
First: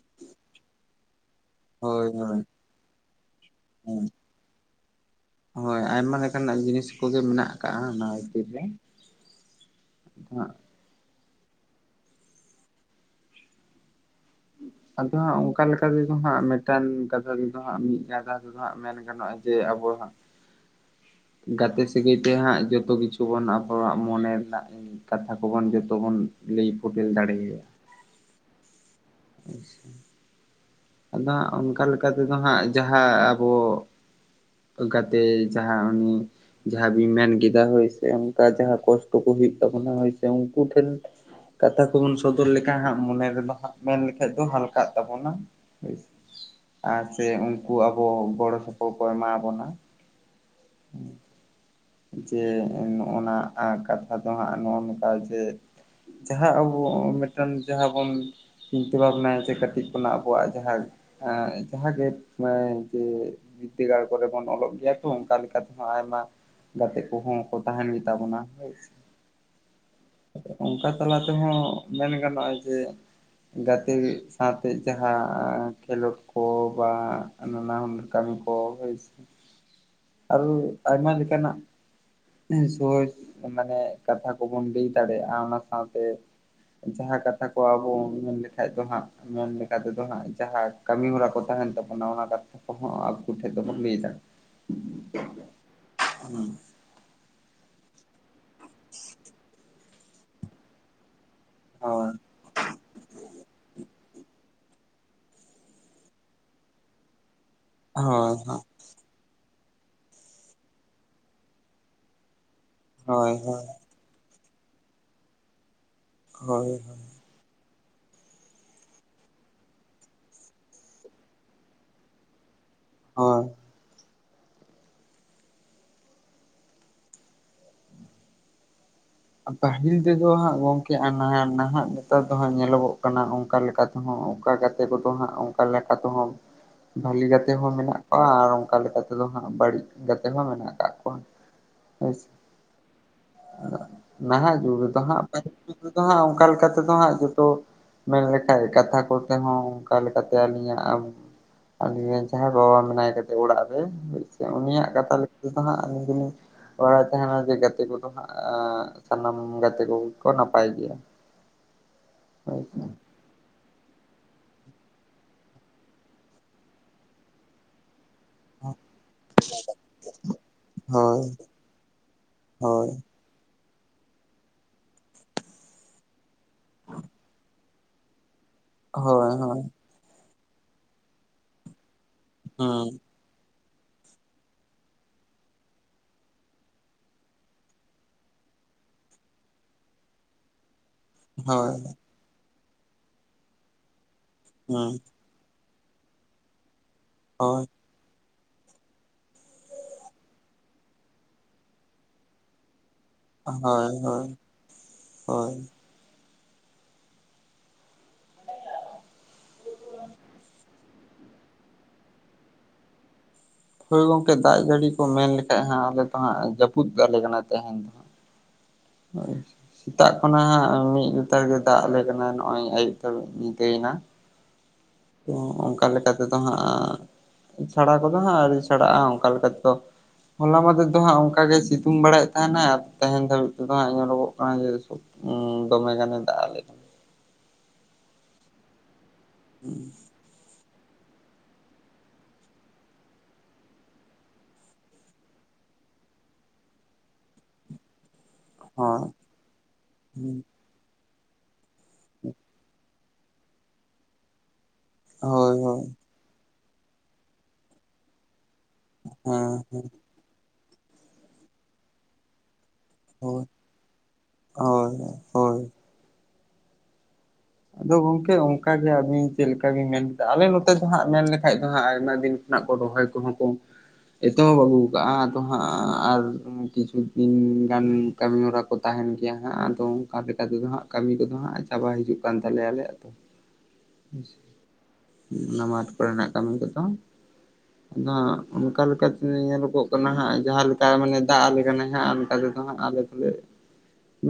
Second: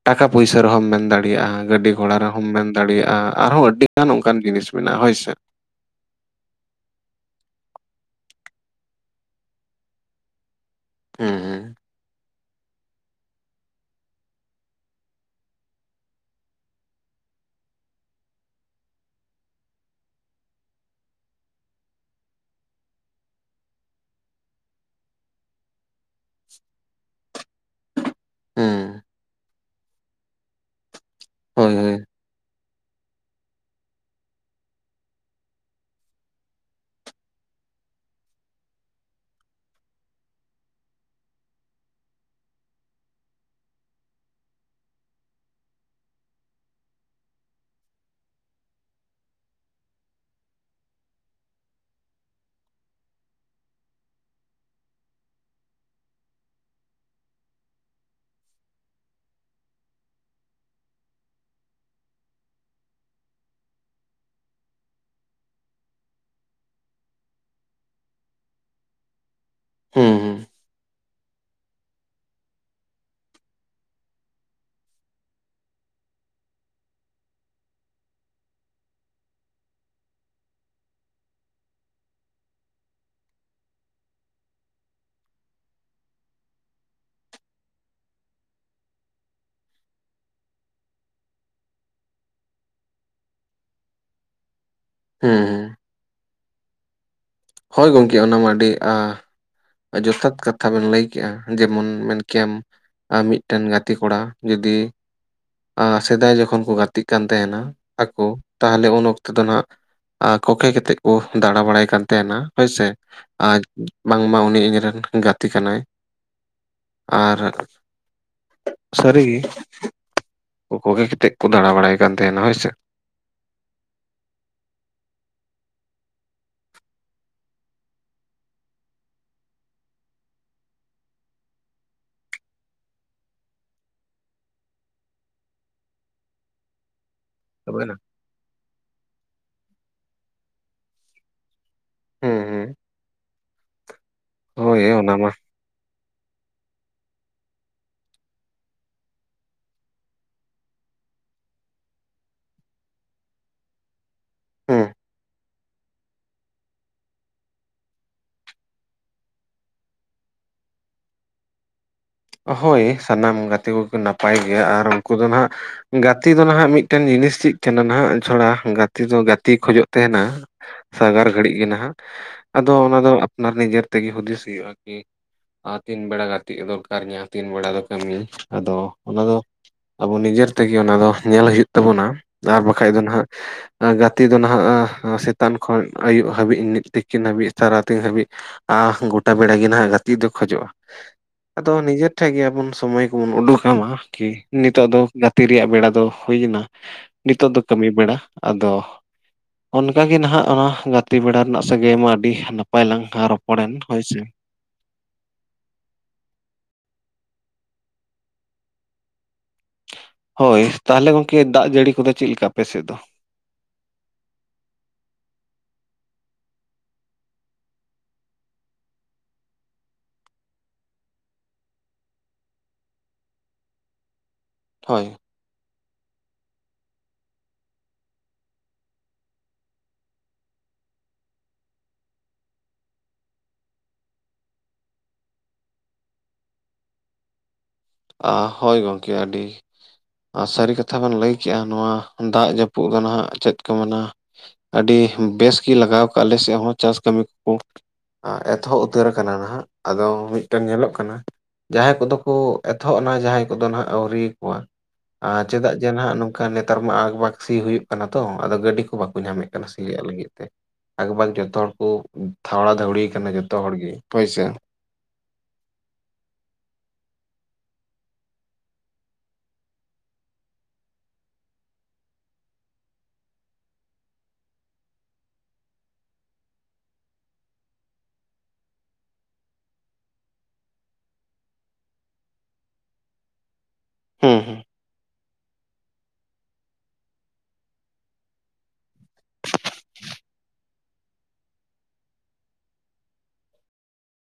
ᱴᱟᱠᱟ ᱯᱩᱭᱥᱟᱹ ᱨᱮᱦᱚᱢ ᱢᱮᱱ ᱫᱟᱲᱮᱭᱟᱜ-ᱟ᱾ ᱜᱟᱹᱰᱤ ᱜᱷᱚᱲᱟ ᱨᱮᱦᱚᱢ ᱦᱳᱭ ᱢᱮᱱ ᱫᱟᱲᱮᱭᱟᱜ-ᱟ᱾ ᱟᱨᱦᱚᱸ ᱟᱹᱰᱤ ᱡᱟᱦ ᱱᱚᱝᱠᱟᱱ ᱡᱤᱱᱤᱥ ᱢᱮᱱᱟᱜ-ᱟ᱾ ᱦᱳᱭ ᱥᱮ ᱦᱳᱭ ᱟᱭᱢᱟ ᱞᱮᱠᱟᱱᱟᱜ ᱡᱤᱱᱤᱥ ᱠᱚᱜᱮ ᱢᱮᱱᱟᱜ ᱟᱠᱟᱜ-ᱟ᱾ ᱚᱱᱟ ᱵᱷᱤᱛᱤᱨ ᱨᱮ ᱦᱟᱸᱜ ᱦᱮ ᱦᱮ ᱟᱫᱚ ᱦᱟᱸᱜ ᱚᱱᱠᱟ ᱞᱮᱠᱟ ᱛᱮᱫᱚ ᱦᱟᱸᱜ ᱢᱤᱫᱴᱟᱝ ᱠᱟᱛᱷᱟ ᱛᱮᱫᱚ ᱦᱟᱸᱜ ᱢᱤᱫ ᱠᱟᱛᱷᱟ ᱛᱮᱫᱚ ᱦᱟᱸᱜ ᱢᱮᱱ ᱜᱟᱱᱚᱜ-ᱟ᱾ ᱡᱮ ᱟᱵᱚ ᱦᱟᱸᱜ ᱜᱟᱛᱮ ᱥᱟᱹᱜᱟᱹᱭ ᱛᱮ ᱦᱟᱸᱜ ᱡᱚᱛᱚ ᱠᱤᱪᱷᱩ ᱵᱚᱱ ᱟᱵᱚᱣᱟᱜ ᱢᱚᱱᱮ ᱨᱮᱱᱟᱜ ᱠᱟᱛᱷᱟ ᱠᱚᱵᱚᱱ ᱡᱚᱛᱚ ᱵᱚᱱ ᱞᱟᱹᱭ ᱯᱷᱚᱴᱮᱞ ᱫᱟᱲᱮᱭᱟ ᱦᱮ ᱟᱪᱪᱷᱟ ᱟᱫᱚ ᱦᱟᱸᱜ ᱦᱳᱭ ᱚᱱᱠᱟ ᱦᱳᱭ ᱞᱮᱠᱟ ᱛᱮᱫᱚ ᱦᱟᱸᱜ ᱡᱟᱦᱟᱸ ᱟᱵᱚ ᱜᱟᱛᱮ ᱡᱟᱦᱟᱸ ᱩᱱᱤ ᱡᱟᱦᱟ ᱵᱤᱱ ᱢᱮᱱ ᱠᱮᱫᱟ ᱦᱳᱭ ᱥᱮ ᱚᱱᱠᱟ ᱡᱟᱦᱟ ᱠᱚᱥᱴᱚ ᱠᱚ ᱦᱩᱭᱩᱜ ᱛᱟᱵᱚᱱᱟ ᱦᱳᱭ ᱥᱮ ᱩᱱᱠᱩ ᱴᱷᱮᱱ ᱠᱟᱛᱷᱟ ᱠᱚᱵᱚᱱ ᱥᱚᱫᱚᱨ ᱞᱮᱠᱷᱟᱱ ᱦᱟᱸᱜ ᱢᱚᱱᱮ ᱨᱮᱫᱚ ᱦᱟᱸᱜ ᱢᱮᱱ ᱞᱮᱠᱷᱟᱡ ᱫᱚ ᱦᱟᱞᱠᱟᱜ ᱛᱟᱵᱚᱱᱟ ᱟᱨ ᱥᱮ ᱩᱱᱠᱩ ᱟᱵᱚ ᱜᱚᱲᱚ ᱥᱚᱯᱚᱦᱚᱫ ᱠᱚ ᱮᱢᱟ ᱵᱚᱱᱟ ᱡᱮ ᱱᱚᱜ-ᱚ ᱱᱟ ᱠᱟᱛᱷᱟ ᱫᱚ ᱦᱟᱸᱜ ᱱᱚᱜ-ᱚ ᱱᱚᱝᱠᱟ ᱡᱮ ᱡᱟᱦᱟ ᱟᱵᱚ ᱢᱤᱫᱴᱟᱝ ᱡᱟᱦᱟ ᱵᱚᱱ ᱪᱤᱱᱛᱟᱹ ᱵᱷᱟᱵᱽᱱᱟᱭ ᱪᱮᱫ ᱠᱷᱟᱹᱛᱤᱨ ᱠᱷᱚᱱᱟᱜ ᱟᱵᱚᱣᱟᱜ ᱡᱟᱦᱟ ᱡᱟᱦᱟ ᱜᱮ ᱡᱮ ᱵᱤᱫᱽᱫᱟᱹᱜᱟᱲ ᱠᱚᱨᱮ ᱵᱚᱱ ᱚᱞᱚᱜ ᱜᱮᱭᱟ ᱛᱚ ᱚᱱᱠᱟ ᱞᱮᱠᱟᱛᱮ ᱫᱚ ᱦᱟᱸᱜ ᱟᱭᱢᱟ ᱜᱟᱛᱮ ᱠᱚᱦᱚᱸ ᱠᱚ ᱛᱟᱦᱮᱱ ᱜᱮᱛᱟ ᱵᱚᱱᱟ ᱦᱳᱭ ᱥᱮ ᱦᱩᱸ ᱦᱩᱸ ᱚᱱᱠᱟ ᱚᱱᱟ ᱛᱮᱦᱚᱸ ᱢᱮᱱ ᱜᱟᱱᱚᱜ-ᱟ ᱡᱮ ᱜᱟᱛᱮ ᱥᱟᱶᱛᱮ ᱡᱟᱦᱟ ᱠᱷᱮᱞᱳᱰ ᱠᱚ ᱵᱟ ᱱᱟᱱᱟ ᱦᱩᱱᱟᱹᱨ ᱠᱟᱹᱢᱤ ᱠᱚ ᱦᱳᱭ ᱥᱮ ᱟᱨ ᱟᱭᱢᱟ ᱞᱮᱠᱟᱱᱟᱜ ᱦᱮ ᱥᱮ ᱦᱳᱭ ᱢᱟᱱᱮ ᱠᱟᱛᱷᱟ ᱠᱚᱵᱚᱱ ᱞᱟᱹᱭ ᱫᱟᱲᱮᱭᱟᱜ-ᱟ᱾ ᱚᱱᱟ ᱥᱟᱶᱛᱮ ᱡᱟᱦᱟ ᱠᱟᱛᱷᱟ ᱠᱚ ᱟᱵᱚ ᱢᱮᱱ ᱞᱮᱠᱷᱟᱡ ᱫᱚ ᱦᱟᱸᱜ ᱢᱮᱱ ᱞᱮᱠᱟ ᱛᱮᱫᱚ ᱦᱟᱸᱜ ᱡᱟᱦᱟᱸ ᱠᱟᱹᱢᱤ ᱦᱚᱨᱟ ᱠᱚ ᱛᱟᱦᱮᱱ ᱛᱟᱵᱚᱱᱟ ᱚᱱᱟ ᱠᱚ ᱦᱚ ᱟᱠᱚᱴᱷᱮᱡ ᱫᱚᱵᱚᱱ ᱞᱟᱹᱭ ᱦᱩᱸ ᱦᱩᱸ ᱫᱟᱲᱮᱭᱟᱜ-ᱟ ᱦᱳᱭ ᱜᱚᱢᱠᱮ ᱚᱱᱟ ᱢᱟ ᱟᱹᱰᱤ ᱟ ᱡᱚᱛᱷᱟᱛ ᱠᱟᱛᱷᱟ ᱵᱮᱱ ᱞᱟᱹᱭ ᱠᱮᱜ-ᱟ᱾ ᱡᱮᱢᱚᱱ ᱦᱳᱭ ᱢᱮᱱ ᱠᱮᱭᱟᱢ ᱟᱨ ᱢᱤᱫᱴᱟᱝ ᱜᱟᱛᱮ ᱠᱚᱲᱟ ᱡᱩᱫᱤ ᱟᱨ ᱥᱮᱫᱟᱭ ᱡᱚᱠᱷᱚᱱ ᱠᱚ ᱜᱟᱛᱮᱜ ᱠᱟᱱ ᱛᱟᱦᱮᱱᱟ ᱟᱠᱚ ᱦᱳᱭ ᱛᱟᱦᱚᱞᱮ ᱩᱱ ᱚᱠᱛᱚ ᱛᱮᱫᱚ ᱱᱟᱜ ᱠᱚᱠᱮ ᱠᱟᱛᱮᱫ ᱠᱚ ᱫᱟᱬᱟ ᱵᱟᱲᱟᱭ ᱠᱟᱱ ᱛᱟᱦᱮᱱᱟ ᱦᱳᱭ ᱥᱮ ᱦᱳᱭ ᱦᱳᱭ ᱟᱨ ᱵᱟᱝᱢᱟ ᱩᱱᱤ ᱤᱧ ᱨᱮᱱ ᱜᱟᱛᱮ ᱠᱟᱱᱟᱭ ᱦᱳᱭ ᱟᱨ ᱥᱟᱹᱨᱤ ᱜᱮ ᱠᱚᱠᱚᱜᱮᱛᱮᱫ ᱠᱚ ᱫᱟᱬᱟ ᱵᱟᱲᱟᱭ ᱠᱟᱱ ᱛᱟᱦᱮᱱᱟ ᱦᱳᱭ ᱥᱮ ᱦᱳᱭ ᱯᱟᱹᱦᱤᱞ ᱛᱮᱫᱚ ᱦᱟᱸᱜ ᱜᱚᱢᱠᱮ ᱟᱨ ᱱᱟᱦᱟᱜ ᱱᱮᱛᱟᱨ ᱫᱚ ᱦᱟᱸᱜ ᱧᱮᱞᱚᱜᱚᱜ ᱠᱟᱱᱟ ᱚᱱᱠᱟ ᱞᱮᱠᱟᱛᱮ ᱚᱠᱟ ᱜᱟᱛᱮ ᱠᱚᱫᱚ ᱦᱟᱸᱜ ᱚᱱᱠᱟ ᱞᱮᱠᱟ ᱛᱮᱦᱚᱸ ᱵᱷᱟᱞᱤ ᱠᱟᱛᱮ ᱦᱚᱸ, ᱛᱚᱵᱮᱱᱟ ᱢᱮᱱᱟᱜ ᱠᱚᱣᱟ ᱟᱨ ᱚᱱᱠᱟ ᱞᱮᱠᱟ ᱛᱮᱫᱚ ᱦᱟᱸᱜ, ᱵᱟᱹᱲᱤᱡ ᱜᱟᱛᱮ ᱦᱚᱸ ᱢᱮᱱᱟᱜ ᱟᱠᱟᱫᱼᱟ ᱠᱚᱣᱟ ᱾ [INAUDIBLE] ᱟᱪᱷᱟ, ᱦᱩᱸ ᱦᱩᱸ ᱱᱟᱦᱟᱜ ᱡᱩᱜ ᱦᱳᱭ ᱨᱮ ᱫᱚ ᱚᱱᱟ ᱦᱟᱸᱜ ᱢᱟ ᱨᱮ [UNINTELLIGIBLE] ᱫᱚ ᱦᱟᱸᱜ ᱚᱱᱠᱟ ᱞᱮᱠᱟ ᱛᱮᱫᱚ ᱦᱟᱸᱜ, ᱡᱚᱛᱚ ᱢᱮᱱ ᱞᱮᱠᱷᱟᱡ, ᱠᱟᱛᱷᱟ ᱠᱚᱛᱮ ᱦᱚᱸ ᱚᱱᱠᱟ ᱞᱮᱠᱟ ᱛᱮ ᱟᱹᱞᱤᱧᱟᱜ ᱟᱞᱤᱧᱤᱡ, ‌ ᱡᱟᱦᱟᱸᱭ ᱵᱟᱵᱟ ᱢᱮᱱᱟᱭ ᱠᱟᱫᱮ ᱚᱲᱟᱜ ᱨᱮ ᱾ ᱦᱩᱸ ᱩᱱᱤᱭᱟᱜ, ᱠᱟᱛᱷᱟ ᱞᱮᱠᱟ ᱛᱮᱫᱚ, ᱦᱟᱸᱜ ᱟᱹᱞᱤᱧ ᱫᱚᱞᱤᱧ ᱵᱟᱲᱟᱭ ᱛᱟᱦᱮᱱᱟ, ᱡᱮ ᱜᱟᱛᱮ ᱠᱚᱫᱚ ᱦᱟᱸᱜ? ᱥᱟᱱᱟᱢ ᱜᱟᱛᱮ ᱠᱚ ᱜᱮ ᱠᱚ, ᱱᱟᱯᱟᱭ ᱜᱮᱭᱟ ᱾ ᱦᱳᱭ! ᱥᱟᱱᱟᱢ ᱜᱟᱛᱮ ᱠᱚᱠᱚ, ᱱᱟᱯᱟᱭ ᱜᱮᱭᱟ ᱟᱨ ᱩᱱᱠᱩ ᱫᱚ, ᱱᱷᱟᱜ ᱜᱟᱛᱮ ᱫᱚ ᱱᱷᱟᱜ, ᱢᱤᱫᱴᱮᱱ ᱡᱤᱱᱤᱥ ᱪᱮᱫ ᱠᱟᱱᱟ? ᱱᱷᱟᱜ ᱾ ᱛᱷᱚᱲᱟ ᱜᱟᱛᱮ ᱫᱚ ᱜᱟᱛᱮᱭ, ᱠᱷᱚᱡᱚᱜ ᱛᱟᱦᱮᱱᱟ ᱾ ᱦᱳᱭ ᱥᱟᱜᱟᱨ ᱜᱷᱟᱹᱲᱤᱡ ᱜᱮ ᱱᱷᱟᱜ, ᱟᱫᱚ ᱦᱳᱭ ᱚᱱᱟ ᱫᱚ, ᱟᱯᱱᱟᱨ ᱱᱤᱡᱮᱨ ᱛᱮᱜᱮ ᱦᱩᱫᱤᱥ ᱦᱩᱭᱩᱜᱼᱟ ᱠᱤ, ᱛᱤᱱ ᱵᱮᱲᱟ ᱜᱟᱛᱮᱜ ᱫᱚᱨᱠᱟᱨ ᱡᱟᱦᱟᱸ ᱛᱤᱱ ᱵᱮᱲᱟ ᱫᱚ ᱠᱟᱹᱢᱤ ᱾ ᱟᱫᱚ ᱚᱱᱟ ᱦᱳᱭ ᱫᱚ, ᱦᱳᱭ ᱟᱵᱚ ᱱᱤᱡᱮᱨ ᱛᱮᱜᱮ, ᱚᱱᱟ ᱫᱚ, ᱧᱮᱞ ᱦᱩᱭᱩᱜ ᱛᱟᱵᱚᱱᱟ ᱾ ᱟᱨ ᱦᱩᱸ ᱵᱟᱠᱷᱟᱡ ᱫᱚ ᱱᱷᱟᱜ? ᱜᱟᱛᱮ ᱫᱚ ᱱᱷᱟᱜ, ᱥᱮᱛᱟᱱ ᱠᱷᱚᱱ ᱟᱹᱭᱩᱵ ᱦᱟᱹᱵᱤᱡ, ᱛᱤᱠᱤᱱ ᱦᱟᱹᱵᱤᱡ ᱛᱟᱨᱟ [UNINTELLIGIBLE] ᱛᱤᱱ ᱦᱟᱹᱵᱤᱡ ᱾ ᱟᱦ! ᱜᱚᱴᱟ ᱵᱮᱲᱟ ᱜᱮ ᱱᱷᱟᱜ ᱜᱟᱛᱮᱜ ᱫᱚ ᱠᱷᱚᱡᱚᱜᱼᱟ? ᱦᱳᱭ ᱟᱫᱚ, ᱱᱤᱡᱮᱨ ᱴᱷᱮᱱ ᱜᱮ, ᱟᱵᱚᱱ ᱥᱚᱢᱚᱭ ᱠᱚᱵᱚᱱ ᱩᱰᱩᱠᱢᱟ, ᱠᱤ ᱱᱤᱛᱚᱜ ᱦᱩᱸ ᱫᱚ ᱾ ᱛᱤ ᱨᱮᱭᱟᱜ ᱵᱮᱲᱟ ᱫᱚ ᱦᱩᱭ ᱮᱱᱟ, ᱱᱤᱛᱚᱜ ᱫᱚ ᱦᱳᱭ ᱠᱟᱹᱢᱤ ᱵᱮᱲᱟ ᱾ ᱟᱫᱚ, ᱚᱱᱠᱟᱜᱮ ᱱᱷᱟᱜ, ᱚᱱᱟ ᱜᱟᱛᱮ ᱵᱮᱲᱟ ᱨᱮᱱᱟᱜ, ᱥᱟᱹᱜᱟᱹᱭᱢᱟ ᱟᱹᱰᱤ ᱱᱟᱯ ᱯᱟᱭ, ᱞᱟᱝ ᱨᱚᱯᱚᱲ ᱦᱳᱭ ᱮᱱ ᱦᱳᱭ ᱦᱚᱭ ᱥᱮ ᱾ ᱦᱳᱭ ᱾ ᱟ [INAUDIBLE] ᱦᱳᱭ, ᱛᱟᱦᱚᱞᱮ ᱜᱚᱝᱠᱮ, ᱫᱟᱜ ᱡᱟᱹᱲᱤ ᱠᱚᱫᱚ ᱪᱮᱫ ᱞᱮᱠᱟ, ᱟᱯᱮ ᱥᱮᱫ ᱫᱚ? ᱦᱳᱭ ᱜᱚᱝᱠᱮ, ᱫᱟᱜ ᱡᱟᱹᱲᱤ ᱠᱚ ᱢᱮᱱ ᱞᱮᱠᱷᱟᱡ, ᱦᱟᱸᱜ ᱟᱞᱮ ᱫᱚ ᱦᱟᱸᱜ ᱡᱟᱹᱯᱩᱫ ᱟᱞᱮ ᱠᱟᱱᱟ ᱛᱟᱦᱮᱧ ᱫᱚ ᱦᱟᱸᱜ ᱾ ᱦᱳᱭ ᱾ ᱥᱮᱛᱟᱜ ᱠᱷᱚᱱᱟᱜ, ᱢᱤᱫ ᱞᱮᱛᱟᱲ ᱜᱮ ᱫᱟᱜ ᱟᱞᱮ ᱠᱟᱱᱟ, ᱱᱚᱜᱼᱚᱭ ᱟᱹᱭᱩᱵ ᱫᱷᱟᱵᱤᱡ, ᱧᱤᱫᱟᱹᱭᱮᱱᱟ ᱾ [INAUDIBLE] ᱦᱳᱭ ᱾ ᱳᱸᱻᱚᱱᱠᱟ ᱞᱮᱠᱟ ᱛᱮᱫᱚ ᱦᱟᱸᱜ, ᱥᱟᱲᱟ ᱠᱚᱫᱚ ᱦᱟᱸᱜ, ᱟ. ᱣᱨᱤ ᱥᱮᱬᱟᱜᱼᱟ ᱚᱱᱠᱟ ᱞᱮᱠᱟ ᱛᱮᱫᱚ ᱾ ᱦᱚᱞᱟ ᱢᱟᱫᱷᱮᱨ ᱫᱚ ᱦᱟᱸᱜ, ᱚᱱᱠᱟ ᱜᱮ ᱥᱤᱛᱩᱝ ᱵᱟᱲᱟᱭᱮᱫ ᱛᱟᱦᱮᱱᱟ, ᱟᱨ ᱛᱮᱦᱮᱧ ᱫᱷᱟᱹᱵᱤᱡ ᱫᱚ ᱦᱟᱸᱜ, ᱧᱮᱞᱚᱜᱚᱜ ᱠᱟᱱᱟ ᱡᱮ, ᱥᱚᱠ [UNINTELLIGIBLE] ᱫᱚᱢᱮ ᱜᱟᱱᱮ ᱫᱟᱜ ᱟᱞᱮ ᱠᱟᱱᱟ ᱾ ᱦᱳᱭ ᱜᱚᱢᱠᱮ, ᱟᱹᱰᱤ ᱦᱩᱸ ᱾ ᱥᱟᱹᱨᱤ ᱠᱟᱛᱷᱟ ᱵᱮᱱ ᱞᱟᱹᱭ ᱠᱮᱜᱼᱟ, ᱱᱚᱣᱟ ᱫᱟᱜ ᱡᱟᱹᱯᱩᱫ ᱫᱚ ᱱᱷᱟᱜ ᱪᱮᱫ ᱠᱚ ᱢᱮᱱᱟ? ᱟᱹᱰᱤ ᱵᱮᱥ ᱜᱮ, ᱞᱟᱜᱟᱣ ᱠᱟᱜᱼᱟ ᱾ ᱟᱞᱮ ᱥᱮᱫ ᱦᱚᱸ ᱪᱟᱥ ᱠᱟᱹᱢᱤ ᱠᱚ ᱾ ᱮᱛᱚᱦᱚᱵ ᱦᱳᱭ ᱩᱛᱟᱹᱨ ᱟᱠᱟᱱᱟ ᱱᱷᱟᱸᱜ, ᱟᱫᱚ ᱢᱤᱫᱴᱟᱝ, ᱧᱮᱞᱚᱜ ᱠᱟᱱᱟ ᱡᱟᱦᱟᱸᱭ ᱠᱚᱫᱚ ᱠᱚ, ᱱᱤᱛᱚᱜ ᱡᱟᱦᱟᱸᱭ ᱠᱚᱫᱚ ᱱᱷᱟᱜ ᱟᱹᱣᱨᱤᱭᱟᱠᱚᱣᱟ, ᱦᱳᱭ ᱪᱮᱫᱟᱜ ᱦᱳᱭ ᱡᱮ ᱱᱷᱟᱜ ᱱᱮᱛᱟᱨ ᱢᱟ, ᱟᱠ-ᱵᱟᱠ ᱥᱤ ᱦᱩᱭᱩᱜ ᱠᱟᱱᱟ, ᱛᱚ ᱾ ᱟᱫᱚ ᱜᱟᱹᱰᱤ ᱠᱚ, ᱵᱟᱠᱚ ᱧᱟᱢᱮᱫ ᱦᱮᱸ ᱠᱟᱱᱟ, ᱦᱮᱸ ᱥᱤᱭᱟᱜ ᱞᱟᱹᱜᱤᱫ ᱛᱮ ᱾ ᱟᱠ-ᱵᱟᱠ, ᱡᱚᱛᱚ ᱦᱚᱲ ᱠᱚ ᱫᱷᱟᱣᱲᱟ ᱫᱷᱟᱣᱲᱤ ᱟᱠᱟᱱᱟ, ᱦᱳᱭ ᱡᱚᱛᱚ ᱦᱚᱲ ᱜᱮ, ᱦᱳᱭᱥᱮ ᱾ ᱦᱳᱭ, ᱦᱳᱭ ᱾ ᱟᱫᱚ ᱜᱚᱝᱠᱮ, ᱚᱱᱠᱟᱜᱮ ᱟᱹᱵᱤᱱ ᱪᱮᱫ ᱞᱮᱠᱟ? ᱵᱤᱱ ᱢᱮᱱ ᱠᱮᱫᱟ, ᱟᱞᱮ ᱱᱚᱛᱮ ᱫᱚ ᱦᱟᱸᱦ, ᱢᱮᱱ ᱞᱮᱠᱷᱟᱡ ᱫᱚ ᱦᱟᱸᱦ, ᱟᱭᱢᱟ ᱫᱤᱱᱻᱻ [UNINTELLIGIBLE] ᱨᱚᱦᱚᱭ ᱠᱚᱦᱚᱸ ᱠᱚᱻᱻ ᱮᱛᱚᱦᱚᱵ ᱟᱹᱜᱩ ᱟᱠᱟᱼᱟ, ᱟᱫᱚ ᱦᱟᱸᱜ ᱟᱨ ᱠᱤᱪᱷᱩ ᱫᱤᱱ ᱜᱟᱱᱻᱻ ᱠᱟᱹᱢᱤ ᱦᱚᱨᱟ ᱠᱚ, ᱛᱟᱦᱮᱱ ᱜᱮᱭᱟ ᱦᱟᱸᱜ, ᱟᱫᱚ ᱚᱱᱠᱟ ᱞᱮᱠᱟᱛᱮᱫᱚ ᱦᱟᱸᱜ ᱠᱟᱹᱢᱤ ᱠᱚᱫᱚ ᱦᱟᱸᱜ, ᱪᱟᱵᱟ ᱦᱤᱡᱩᱜ ᱠᱟᱱᱟ ᱠᱟᱱ ᱛᱟᱞᱮᱭᱟ ᱫᱚ ᱦᱮᱸᱥᱮ, ᱦᱩᱸ ᱦᱩᱸ ᱚᱱᱟ ᱢᱟᱴᱷ ᱠᱚᱨᱮᱱᱟᱜ ᱠᱟᱹᱢᱤ ᱠᱚᱫᱚ ᱾ ᱫᱚ, ᱦᱟᱸᱜ ᱚᱱᱠᱟ ᱞᱮᱠᱟᱛᱮ, ᱧᱮᱞᱚᱜᱚᱜ ᱠᱟᱱᱟ ᱦᱟᱸᱜ, ᱡᱟᱦᱟᱸ ᱞᱮᱠᱟ, ᱢᱟᱱᱮ ᱫᱟᱜ ᱟᱞᱮ ᱠᱟᱱᱟᱭ ᱱᱷᱟᱜ, ᱚᱱᱠᱟᱻᱻ ᱫᱚ ᱦᱟᱸᱜ, ᱟᱞᱮ [INAUDIBLE] [UNINTELLIGIBLE] ᱢᱮᱱ